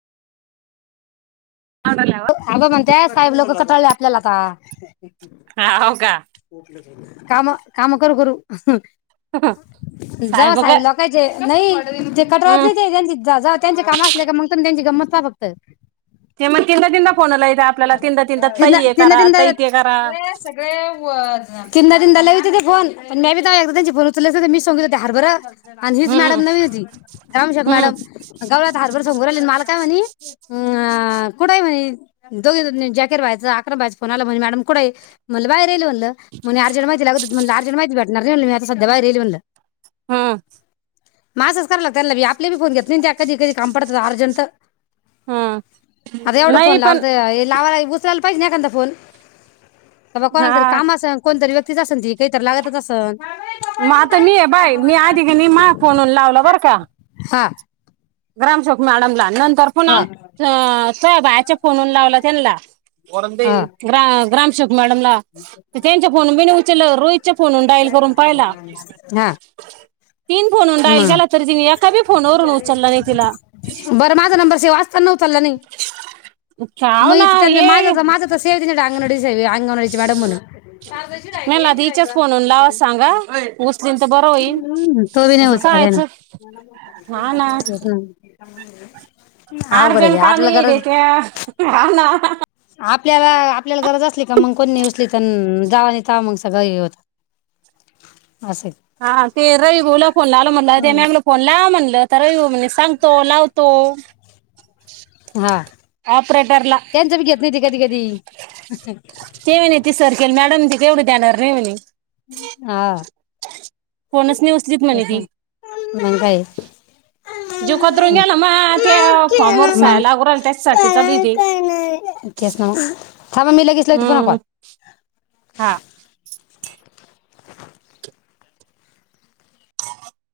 हाव अस म्हणत्या साहेब लोक कंटाळले आपल्याला आता [inaudible] हा हाव का? काम काम करू करू जावा साहेब लोकांचे नाइ जे कट रात हम्म नाही ते त्यांची काम असली की मंग त्यांची [unintelligible] फक्त ते म्हणतील का तीनदा कोनाला हे आपल्याला तीनदा तीनदा तीन ताई हे तीनदा करा तीनदा ताई ते करा तीनदा तीनदा लई येत व्हतं फोन पण म्या बी तवा एकदा त्यांच उचलल नाही मी सोलत व्हते हरबर आणि हीच हम्म मॅडम नवीन होती ग्रामसेवक हम्म मॅडम गवळ्याच्या हरबऱ्यासंग उभ राहिली आणि मला काय म्हणली आ [unintelligible] व्हायचं आक्रमक कुणाला म्हणलं मॅडम कुंड ये म्हणलं बाहेर येल म्हणलं त म्हणून अर्जंट माहिती लागत होती म्हनल अर्जंट माहिती भेटणार दोनवेळच सध्या बाहिरइल म्हणल हं मल असच करालत त्यानं ला बी आपली बी फोन घेत नाइत त्या कधी कधी काम पडतात अर्जंत हम्म आता एवढा फोन नाही पण लावला त लावलंय उचला पाहिजेनं एखांदा फोन हे ब कोणाला तर हा काम असण कोण तरी व्य तीच असनं ती काहीतरी लागतच असन आता मी बाय मी आधी कणी माया फोन वरून लावला बर का? हा ग्रामसेवक मॅडमला नन तर हा पुन्हा [inaudible] तोया बाया चप फोनहुन लावला त्यानला हा ग्रा ग्रामसेवक मॅडमला त तेंचा फोन बीन उ [inaudible] च्या फोनहुन डाईल करून पाहिला हा तीन फोनहुनं डाईल मग झाला तरी तिनं एका बी फोनवरून ऊ बरं माझा नंबर सेव असताना चालला नाही हाव मै ना तर माजा हे च ते माज अंगणवाडी सेवि अंगणवाडी मॅडम म्हणून मॅम आधी हीच्याच फोनवून लावाया सांगा उचलीन तर बरं होईन. हम्म, तो बी नाही उचला त्यानं. हा ना तेचं ना [inaudible] अवघड आहे लय. अर्जंट काम आपल्याला गरज येत्यात्या हा ना. त्याला आपल्याला गरज असली का मग कोण नाही उचलीत हं [unintelligible] सगळं हे होतं हा ते र ती बोलल्यावर फोन लावल म्हटलं आधी हम्म. मी फोन लावा म्हटलं [unintelligible] म्हणे सांगतो लावतो हा ऑपरेटरला त्यांचं बी घेत नाही ती [inaudible] ते म्हणे ते सर केले मॅडम ती तेवढं देणार नाही म्हणे? हा.. फोनच नाही उचलीत म्हणे तेच ना ती मग काय जीव खतरून गेला माझा त्या फॉर्मवर सह्या मग लागू राहिल्या त्याच्यासाठी चालली ती तेच ना थांबा मी लगेच लावती पुन्हा कॉल. हा